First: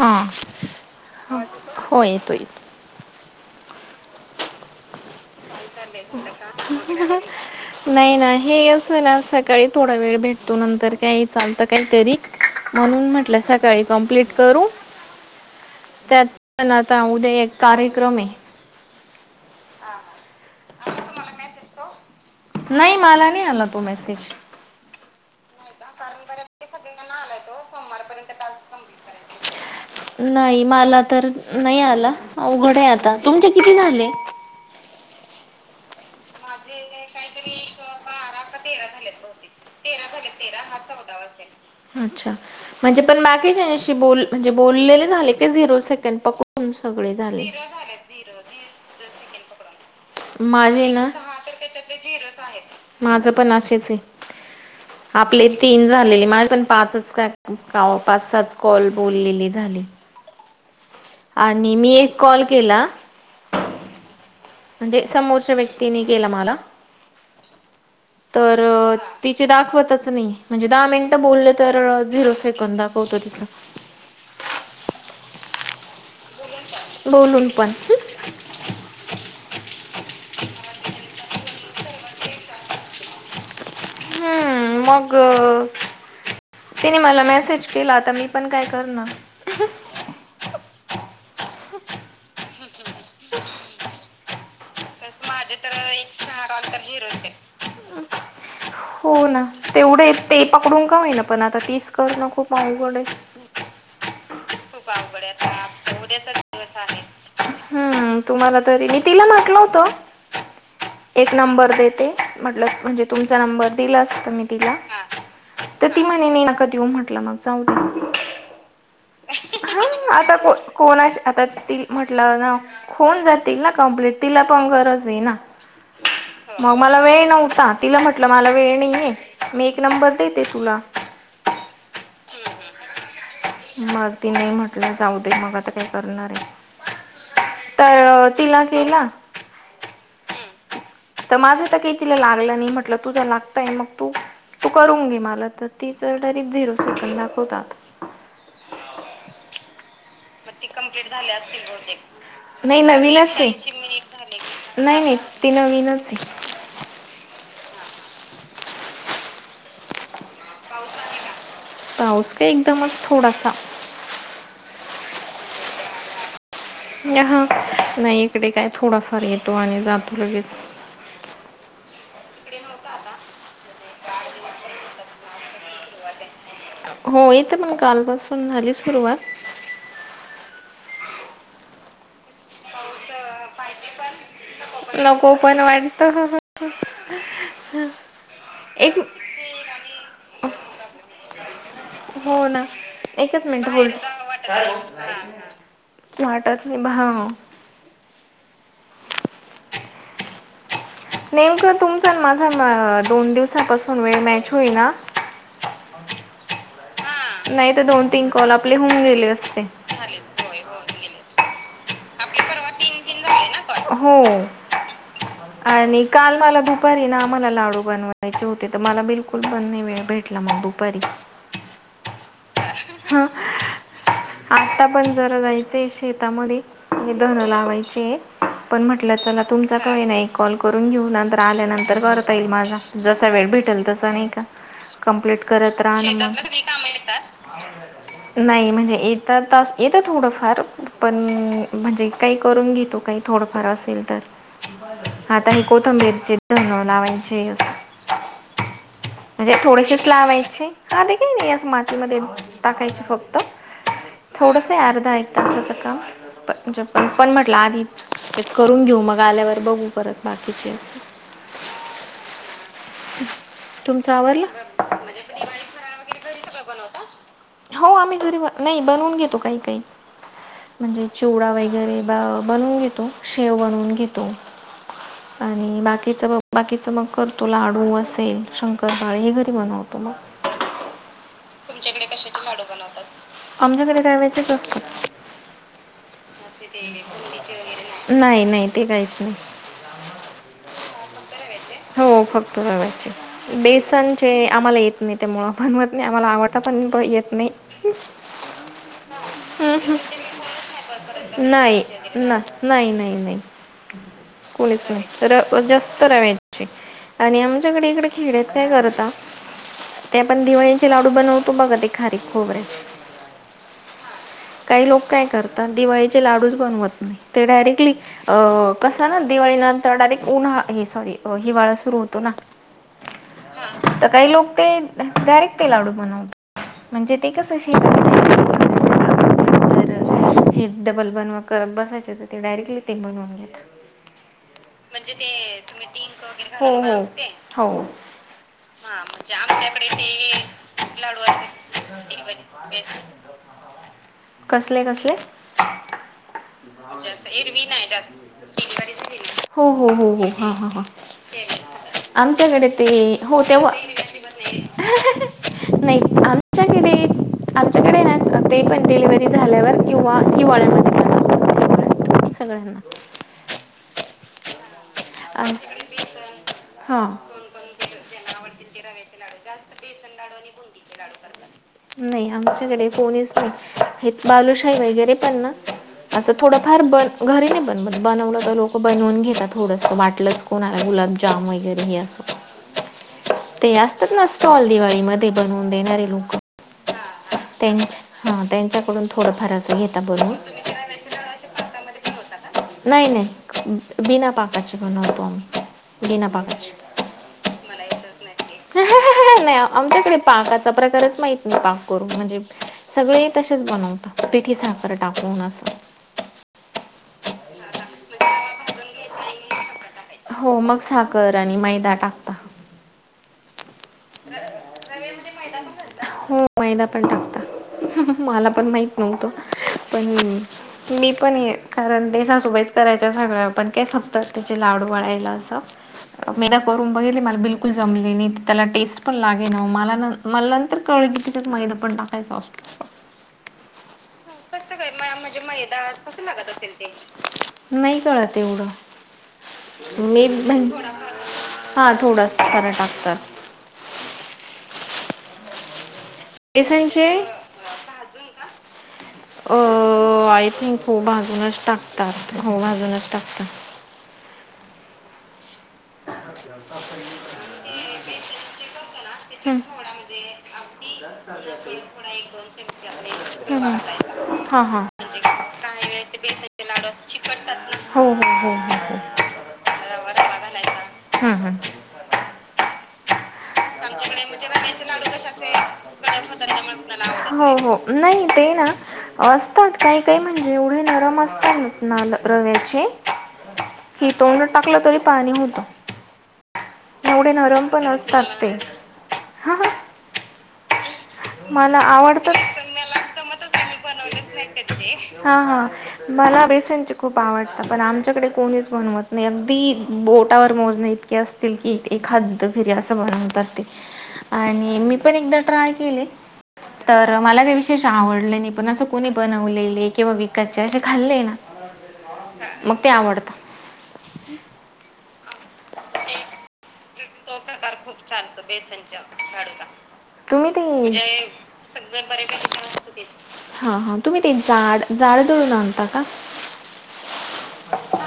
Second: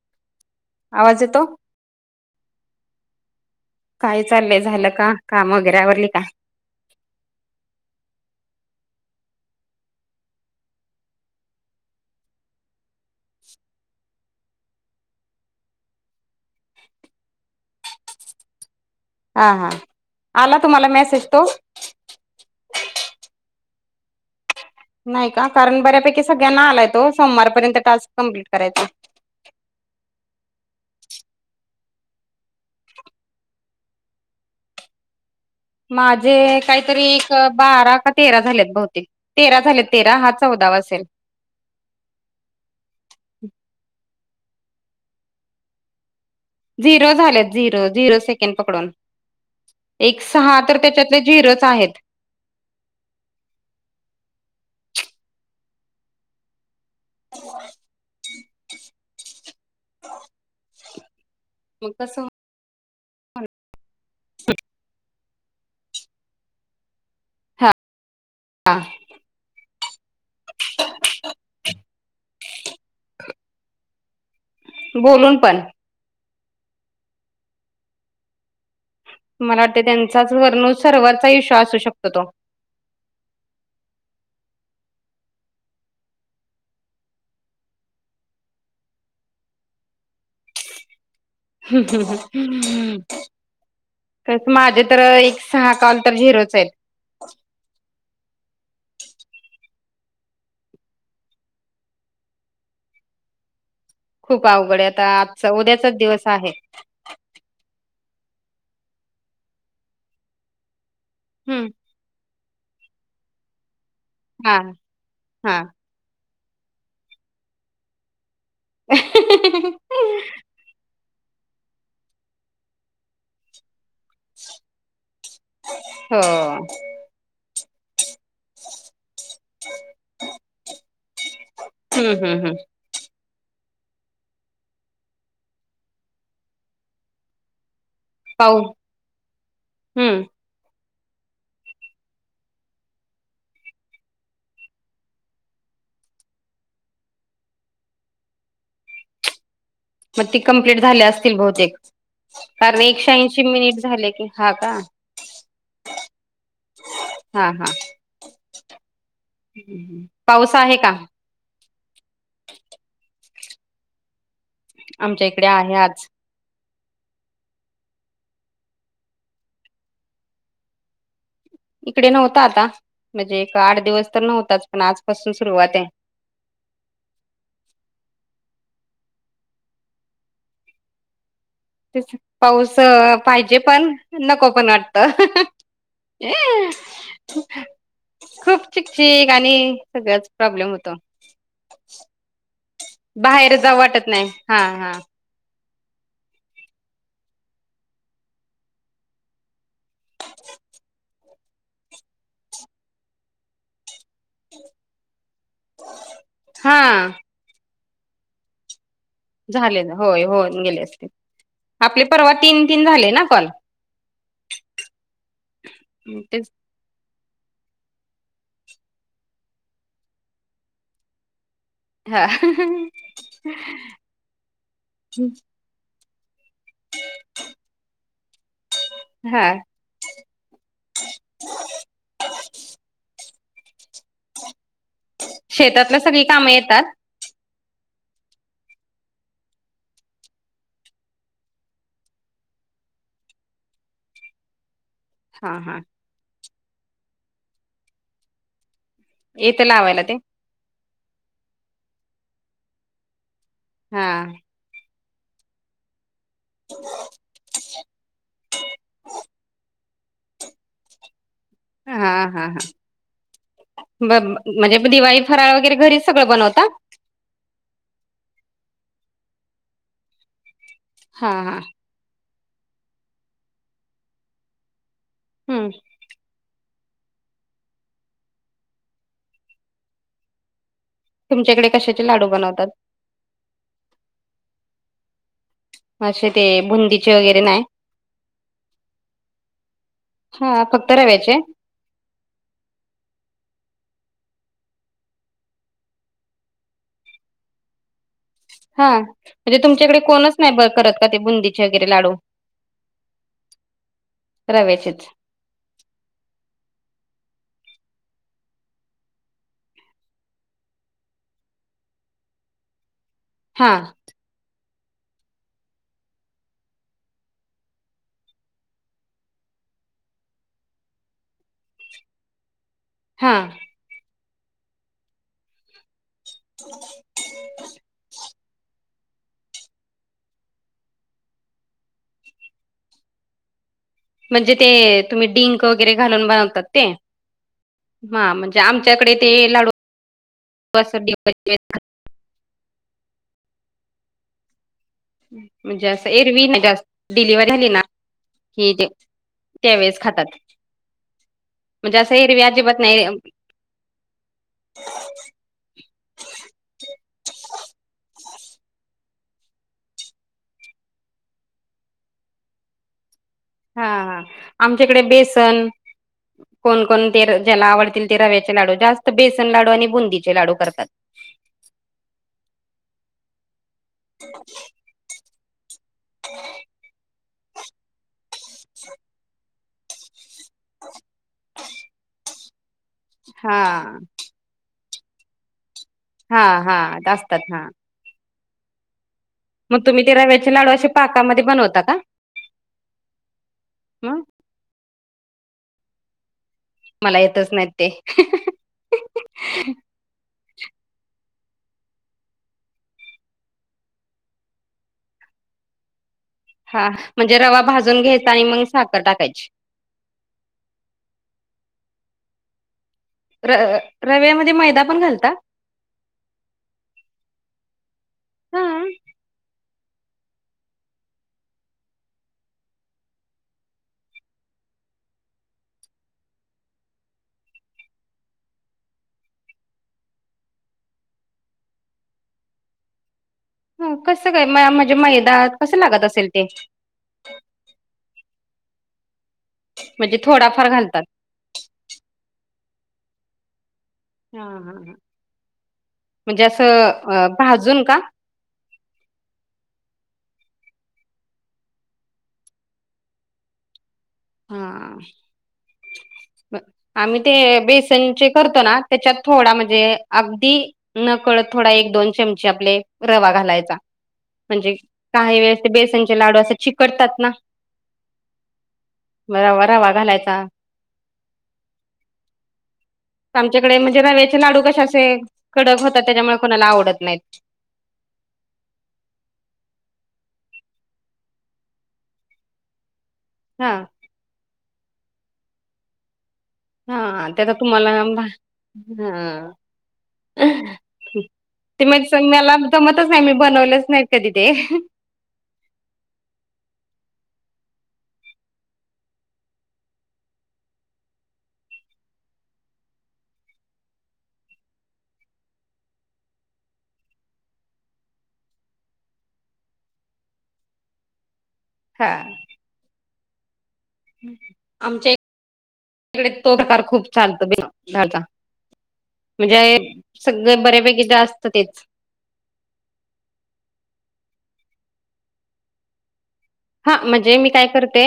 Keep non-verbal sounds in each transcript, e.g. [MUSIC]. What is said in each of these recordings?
हां. आवाज येतो? हो. येतोय, येतो. काही चाललंय. झालं का? काम वगैरे आवरली का? [UNINTELLIGIBLE] नाही ना. हे अस ना, सकाळी थोडा वेळ भेटतो. नंतर काही चालतं काही तरी. म्हणून म्हटलं, सकाळी कंप्लीट करू. त्यात पण आता, उद्या एक कार्यक्रमय. हां हां आला तुम्हाला मेसेज तो नाही मला नाही आला तो मेसेज नाही का कारण बऱ्यापैकी सगळ्यांना आलाय तो सोमवारपर्यंत टास्क कमप्लीट करायचा नाही मला तर नाही आला उघड आता तुमचे किती झाले माझे काहीतरी एक बारा का तेरा झालेत नवती तेरा झाल्यात तेरा हा दवाच अच्छा म्हणजे पण बाकीच्याशी ब म्हणजे बोललेले झाले झिरो सेकंड पक झिरो झालेत झिरो झिरो सेकंड पकडून एक सहा तर माझे त्याच्यातले झिरच आहेत माझ पण असेच आहे आपले तीन झालेले माझ पण पाचच का का पाच सच कॉल बोललेली झाली आणि मग मी एक कसं कॉल केला म्हणजे समोरच्या व्यक्तीनी केला मला तर हां तिचे दाखवतच नाही म्हणजे दहा मिनिट बोलले तर झिरो सेकंड दाखवत तिच बोलून पण बोलून पण मला वाटतं त्यांचाच वर्णू सर्वरचा विश्वा असू शकतो तो हम्म मग तिने मला मेसेज केला आता मी पण काय करणार हम्म हम् ह हम् [INAUDIBLE] कस माझे तर एक सहा कॉल तर झिरोच आहेत इरतेे [INAUDIBLE] हो ना तेवढे ते पकडून का आहे ना पण आता तीस करन खूप अवकडे खूप आवघड आहे खूप आता आजचा उद्याचाच आवघड उद्याचा दिवस आहे हम्म तुम्हाला तरी मी तिला म्हटलं होत एक हम्म. नंबर देते म्हटल म्हणजे तुमचा नंबर दिलास मी हां, तला हां. तर ती म्हणे न नका देऊ म्हटलं मग जाऊ दे हा आता को कोणाशी आता त म्हटलं ना होऊन जातील ना कंप्लीट तिला पण गरज आहे ना हो. मग मला वेळ नव्हता तिला म्हटलं मला वेळ नाही आहे मी एक नंबर देते तुला हम्म हम्म हम्म मग ती नाही म्हटलं जाऊ दे मग आता काय करणार आहे तर तला केला हम्म तर माझं तर काही तिला लागलं नाही म्हटलं तुझं लागतंय मग तू तू करून घे मला तर तीच डायरेक्ट झिरो सेकंड दाखवतात मग ती कंम्प्लीट झाली असतील बहुतेक कारण नाही नवीनच एकशेऐंशी आहे. मिनिट झाले की हा का नाही नाही ती नवीनच आहे. हा हा पावस आहे का पाऊस का एकदमच थोडासा आमच्या इकडे आहे आज म्हणज हा नाही इकडे काय थोडाफार येतो आणि जातो लगेच इकडे नव्हता आता म्हणजे एक आठ दिवस तर नव्हताच पण आजपासून सुरुवात आहे हो येत पण कालपासून झाली सुरुवात पाऊस पाहिजे पण नको पण वाटत. नको पण वाटत खूप चिक एक चिक आणि सगळ्याच प्रॉब्लेम होतो. हो ना एकच बाहेर मिनिट जाऊ वाटत नाही हा हा होलड. [UNINTELLIGIBLE] [INAUDIBLE] नेमकं तुमचा माझा दोन दिवसापासून वेळ मॅच होईना. हा. नाही तर दोन तीन कॉल आपले होऊन गेले अस झाले ना होय होन गेले असते आपले परवा तीन तीन झाले ना कॉल हो आणि काल तेच मला दु दुपारी ना आम्हाला लाडू बनवायचे होते तर मला बिलकुल पण वेळ भेटला मग दुपारी हा. हां [UNINTELLIGIBLE] जायचंय शेतामध्ये आणि धन लावायचे पण म्हटलं हा चला तुमचा का नाही कॉल करून घेऊ नंतर आल्यानंतर करता येईल माझा जसा वेळ भेटेल तस नाही का कंप्लीट करत शेतातला सगळी राहण कामं येतात म्ह [INAUDIBLE] नाही म्हणजे येत तास येत थोडंफार पण म्हणजे काही करून घेतो काही थोडंफार असेल तर आता हा हे हा कोथंबीरचे दोन लावायचे म्हणजे येतं लावायला थोडेसेच ते लावायचे हा देखील नाही अस मातीमध्ये टाकायचे फक्त हा. थोडंसं अर्धा एक तासाचं काम पणणजे पण पण म्हटलं आधी करून घेऊ मग आल्यावर बघू परत बाकीचे. हा हा हा हा. ब तुमचं आवरलं म्हणजे दिवाळी फराळ वगैरे घरी सगळं बनवता. हो आम्ही घरी नाही बनवून घेतो काही काही म्हणजे हा चिवडा हा वगैरे बनवून घेतो शेव बनवून घेतो. हम्म आणि बाकीच मग बाकीच मग करतो लाडू होऊ असेल शंकर बाळे हे घरी बनवतो म. कशाचे तुमच्याकडे लाडू कशाचेडू बनवतात बनवतात आमच्याकडे रव्याचेच असतात. असे ते बुंदीचे वगैरे नाही नाही नाही ते काहीच नाही. हा फक्त रव्याचे. हो फक्त रव्याचे. बेसनचे आम्हाला येत नाही त्यामुळं बनवत नाही आम्हाला आवडता पण येत नाही. हा [UNINTELLIGIBLE] म्हणजे हम्म तुमच्याकडे कोणच नाही ब करत का ते हम्म बुंदीचे नाही वगैरे लाडू ना नाही नाही नाही. [UNINTELLIGIBLE] रव्याचेच. तर जास्त रव्याचे. आणि आमच्याकडे इकडे खीरेत आहेत काय करता. ते आपण दिवाळीचे लाडू बनवतो बघा ते खारी खोबरेच हां. काही लोक काय करतात दिवाळीचे लाडूच बनवत नाही ते डायरेक्टली अ कस ना दिवाळी नंतर डायरेक्ट उन्हा हे सॉरी हिवाळा सुरू होत हो ना. हा. तर काही लोक ते डायरेक्ट ते लाडू बनवतात म्हणजे ते कस श तर हे डबल बनवा करत बसायचे तर ते डायरेक्टली ते बनवून घेतात. म्हणजे ते तुम्ही डिंक वगैरे घालून बनवतात हो ते हो हो. हा म्हणजे हा म्हणजे आमच्याकडे ते त कसले कस म्हणजे असं एरवी नाही जास्त डिलिव्ही झाली ना हे हो हो त्यावेेळेस हो हो खातात हां हां हां म्हणजे असं हे आमच्याकडे रवयाजीबत ते नाही हो तेव्हा नाही आमच्याकडे आमच्याकडे ना ते पण डिलिव्हरी झाल्यावर युवा हिवाळ्यामध्येध पला सगळ्यांना हा हा आमच्याकडे बेसन कोणकण हां ते ज्याला आवडतील ते रव्याचे लाडू जास्त बेसन लाडू आणि बुंदीचे लाडू करतात. नाही आमच्याकडे फोनच नाही हे बालूशाही वगैरे पण ना. असं थोडंफार बन घरी नाही बन बनवलं तर लोक बनवून घेतात थडस वाटलं. कोणाला गुलाबजाम वगैरे हे असत. हा ते असतात ना स्टॉल दिवाळी मध्ये बनवून देणार रे हा हा असतात हा त्यांच्याकडून थोड मग तुम्ही ते रव्याचे लाडू असे पाकामध्ये बनवता का नाही नाही मग बना पकचे कोणतम बिना पाकचे मला येतच नाही ते. नाही आमच्याकडे पाकाचा प्रकारच माहत नाही पाक करून म्हणजे सगळे तसेच बनवतात पेठी साखर टाकून असत हा म्हणजे रवा भाजून घ्यायचा आणि मग साखर टाकायची हो मग साखर आणि मैदा टाकता. र रव्यामध्ये मैदा पण घालता हो मैदा पण टाकता मला हा पण माहित नव्हतो पण. मी पण ये कारण देसाासोबेच करायच्या सगळ्या पण काय फक्त त्याचे लाडू वळाायला असं. मीदा करून बघितली मला बिलकुल जमलेली त्याला टेस्ट पण लागे ना मला मला तर कळगी तिच्यात मैदा पण टाकायचां असतो. ह कसं काय म्हणजे मैदाात कसं लागत असेल ते. नाही कळत तेवढं म्हणजे मे थोडाफार म्ह घालतात. हा थोडा खारं टाकतात हा हा म्हणजे बेसनचे असं भाजून का अ आय थिंक हो भाजूनच टाकतात होऊ बाजूनच टाकतात हा आम्ही ते बेसनचे करतो ना त्याच्यात थोडा म्हणजे अगदी नकळत थोडा एक दोन चमचे आपले रवा घालायचा हां म्हणजे हां. काही वेळेस ते बेसनचे लाडू असे चिकडतात ना हो हो हो हो हो रवा रवा घालायचा हम्म हम्म. म्हणजे आमच्याकडे रव्याचे लाडू कसे असे म्हणजेमुळेव कडक होतात त्याच्यामुळे कोणाला आवडत नाहीत हो नाही ते ना असतात काही काही म्हणजे एवढे नरम असतात ना रव्याचे हा हिटवून टाकलं तरी पाणी होतं हा एवढे त्याचा नरम पण तुम्हाला हा असतात ते. हा हा मला ते म आवडतात मला जमतच नाही मी बनवलंच नाही कधी ते हा हा मला बेसन खूप आवडत पण आमच्याकडे कोणीच बनवत नाही अगदी बोटावर मोज नाही असतील किी ते खाद फिरी असं बनवतात ते आणि मी पण एकदा ट्राय केले तर मला का विशेष आवडलं नाही पण असं कोणी बनवलेले किंवा विकचे असे खाल्लेय ना हा मग ते आवडतं आमच्या इकडे तो प्रकार खूप तो चालतो बे प्रकार खूप डाळचा चालतो बेसनच्या लाडू म्हणजे सगळे तुम्ही बऱ्यापैकी जास्त तेच. हा हा तुम्ही तेड जाड दळून आणता का हा म्हणजे मी काय करते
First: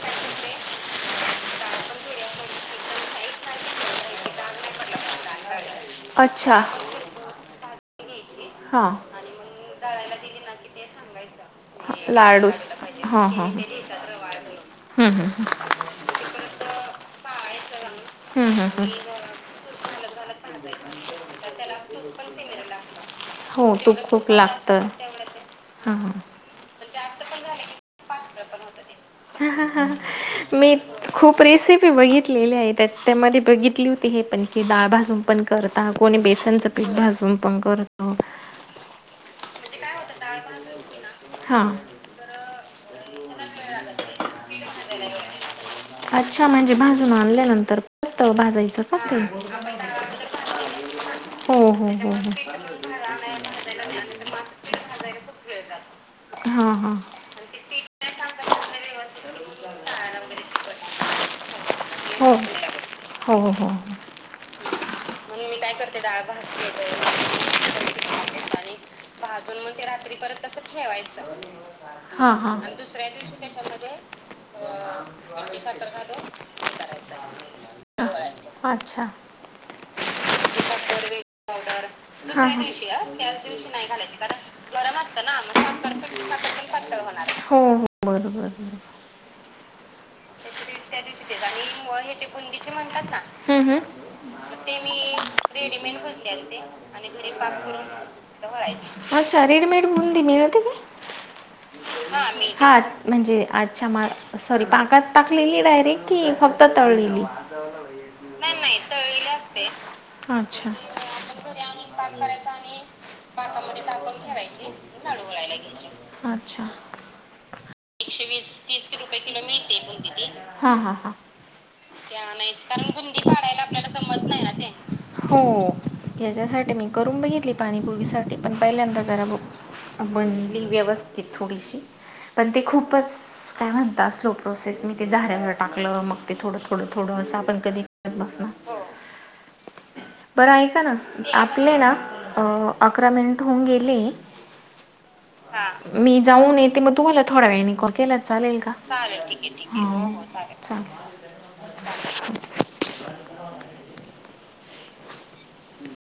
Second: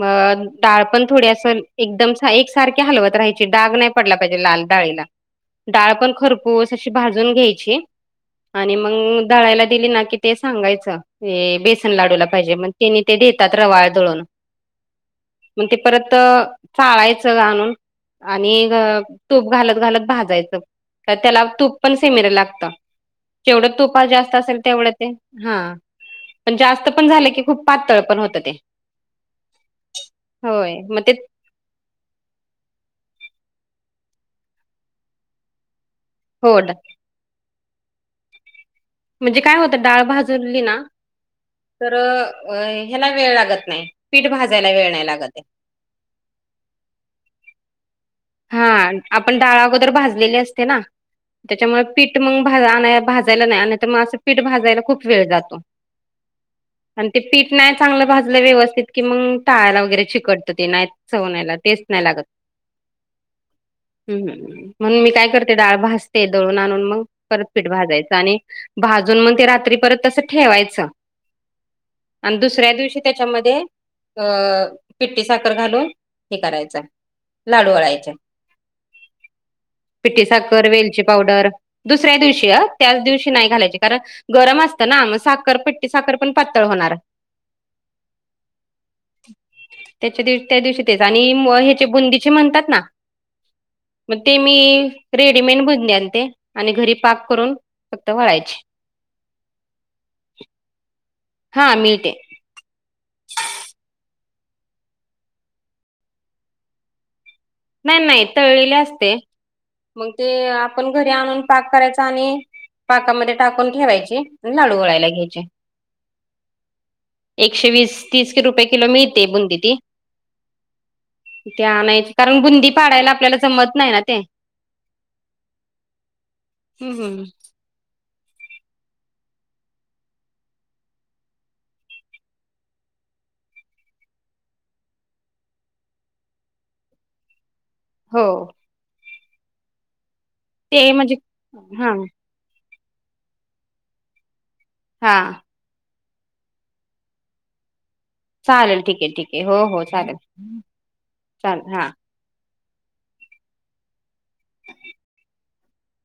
मग डाळ पण थोडी असं एकदम एक सारखी हलवत राहायची डाग नाही पडला पाहिजे लाल डाळीला डाळ पण अच्छा खरपूस अशी भाजून घ्यायची आणि हां मग धळायला दिली ना की ते सांगायचं बेसन लाडूला पाहिजे लाडूस मण म ते हां हां देतात हां र वाळ दळून हं हं मग ते परत चाळायचं घणून हं हं आणि हं तूप घालत घालत भाजायचं का त्याला तूप पण सेमर लागत जेवढ हो तूप तुप खूप जास्त असेल लागतं तेवढ ते हा हां पण जास्त पण झालं की खूप पातळ पण होत ते मी होय मग ते खूप रेसिपी बघितलेली आहे त्या त्यामध्ये बघितली होती हे पणखी डाळ भाजून पण करता कोणी हो बेसनचं पीठ भाजून पण करत म्हणजे काय होतं डाळ भाजूनली ना हां तर अ ह्याला वेळ लागत नाही पीठ भाजायला वेळ नाही लागत अच्छा म्हणजे भाजून आणल्यानंतर परत हा भाजायचं का ते आपण डाळा अगोर भाजलेले असते ना हो त्याच्यामुळे हो हो हो पीठ नाही मग भाजायला नाही आणि तर मग असं पीठ भाजायला खूप वेळ जातो हा हा आणि ते पीठ नाही चांगलं भाजलं व्यवस्थित कि मग टाळायला वगैरे चिकडतं ते नाही सवनायला तेच नाही हो हो हम् म्हणून मी काय डाळ भजते दळून आणून मग परतपीठ भाजायचं आणि भाजून मग ते रात्री परत तस ठेवायचं हां आणि हां दुसऱ्या दिवशी त्याच्यामध्ये अ पिट्टी साखर घालून हे करायचं लाडू वळायचे अच्छा पिठठी साखर वेलची पावडर हा, दुसऱ्या दिवशी हा. अ त्याच दिवशी नाही घालायची कारण गरम असतं ना मग साखर पट्टी साखर पण पातळ होणार बरं बरं ब त्याच्या दिवशी त्या दिवशी तेच आणि ह्याचे बुंदीचे म्हणतात ना हम् हम मग ते मी रेडीमेड बन आणते आणि घरी पाक करून फक्त वळायचे अच्छा रेडमेड बंदी मिळ होती की हा मिळते हा म्हणजे आजच्या मा सॉरी पाकात पाकलेली डायरेक्ट कि फक्त तळलेली नाही नाही तळलेले नाही त असते ला असते मग ते अच्छ आपण घरी आणून पाक करायचा आणक करायच आणि पाकामध्ये कामध्ये टाकून ठेवायची आणि लाडू वळायला घ्यायचे फरायचीडूला घ्याय्छ एकशे वीस तीस की रुपये किलो मिळते बणंद त हां हां हां ते आणयच कारण बुंदी पाडायला आपल्याला जमत नाही ना ते हो याच्यासाठी मी करून बघितली पाणीपुरी साठी पण पहिल्यांदा जरा बघ बनली व्यवस्थित थोडीशी पण ते खूपच काय म्हणतात स्लो प्रोसेस मी ते झाऱ्यावर टाकलं मग ते थोडं थोडं थोडं असं आपण कधी करत हो बसणार बरं ऐका ते ना म्हणजे आपले ना हा अकरा मिनिट होऊन गेले हा मी जाऊन येते मग तुम्हाला थोडा वेळ इनकॉल केलाच चालेल का ठीक आहे ठीक आहे हो हो चालेल चाल हा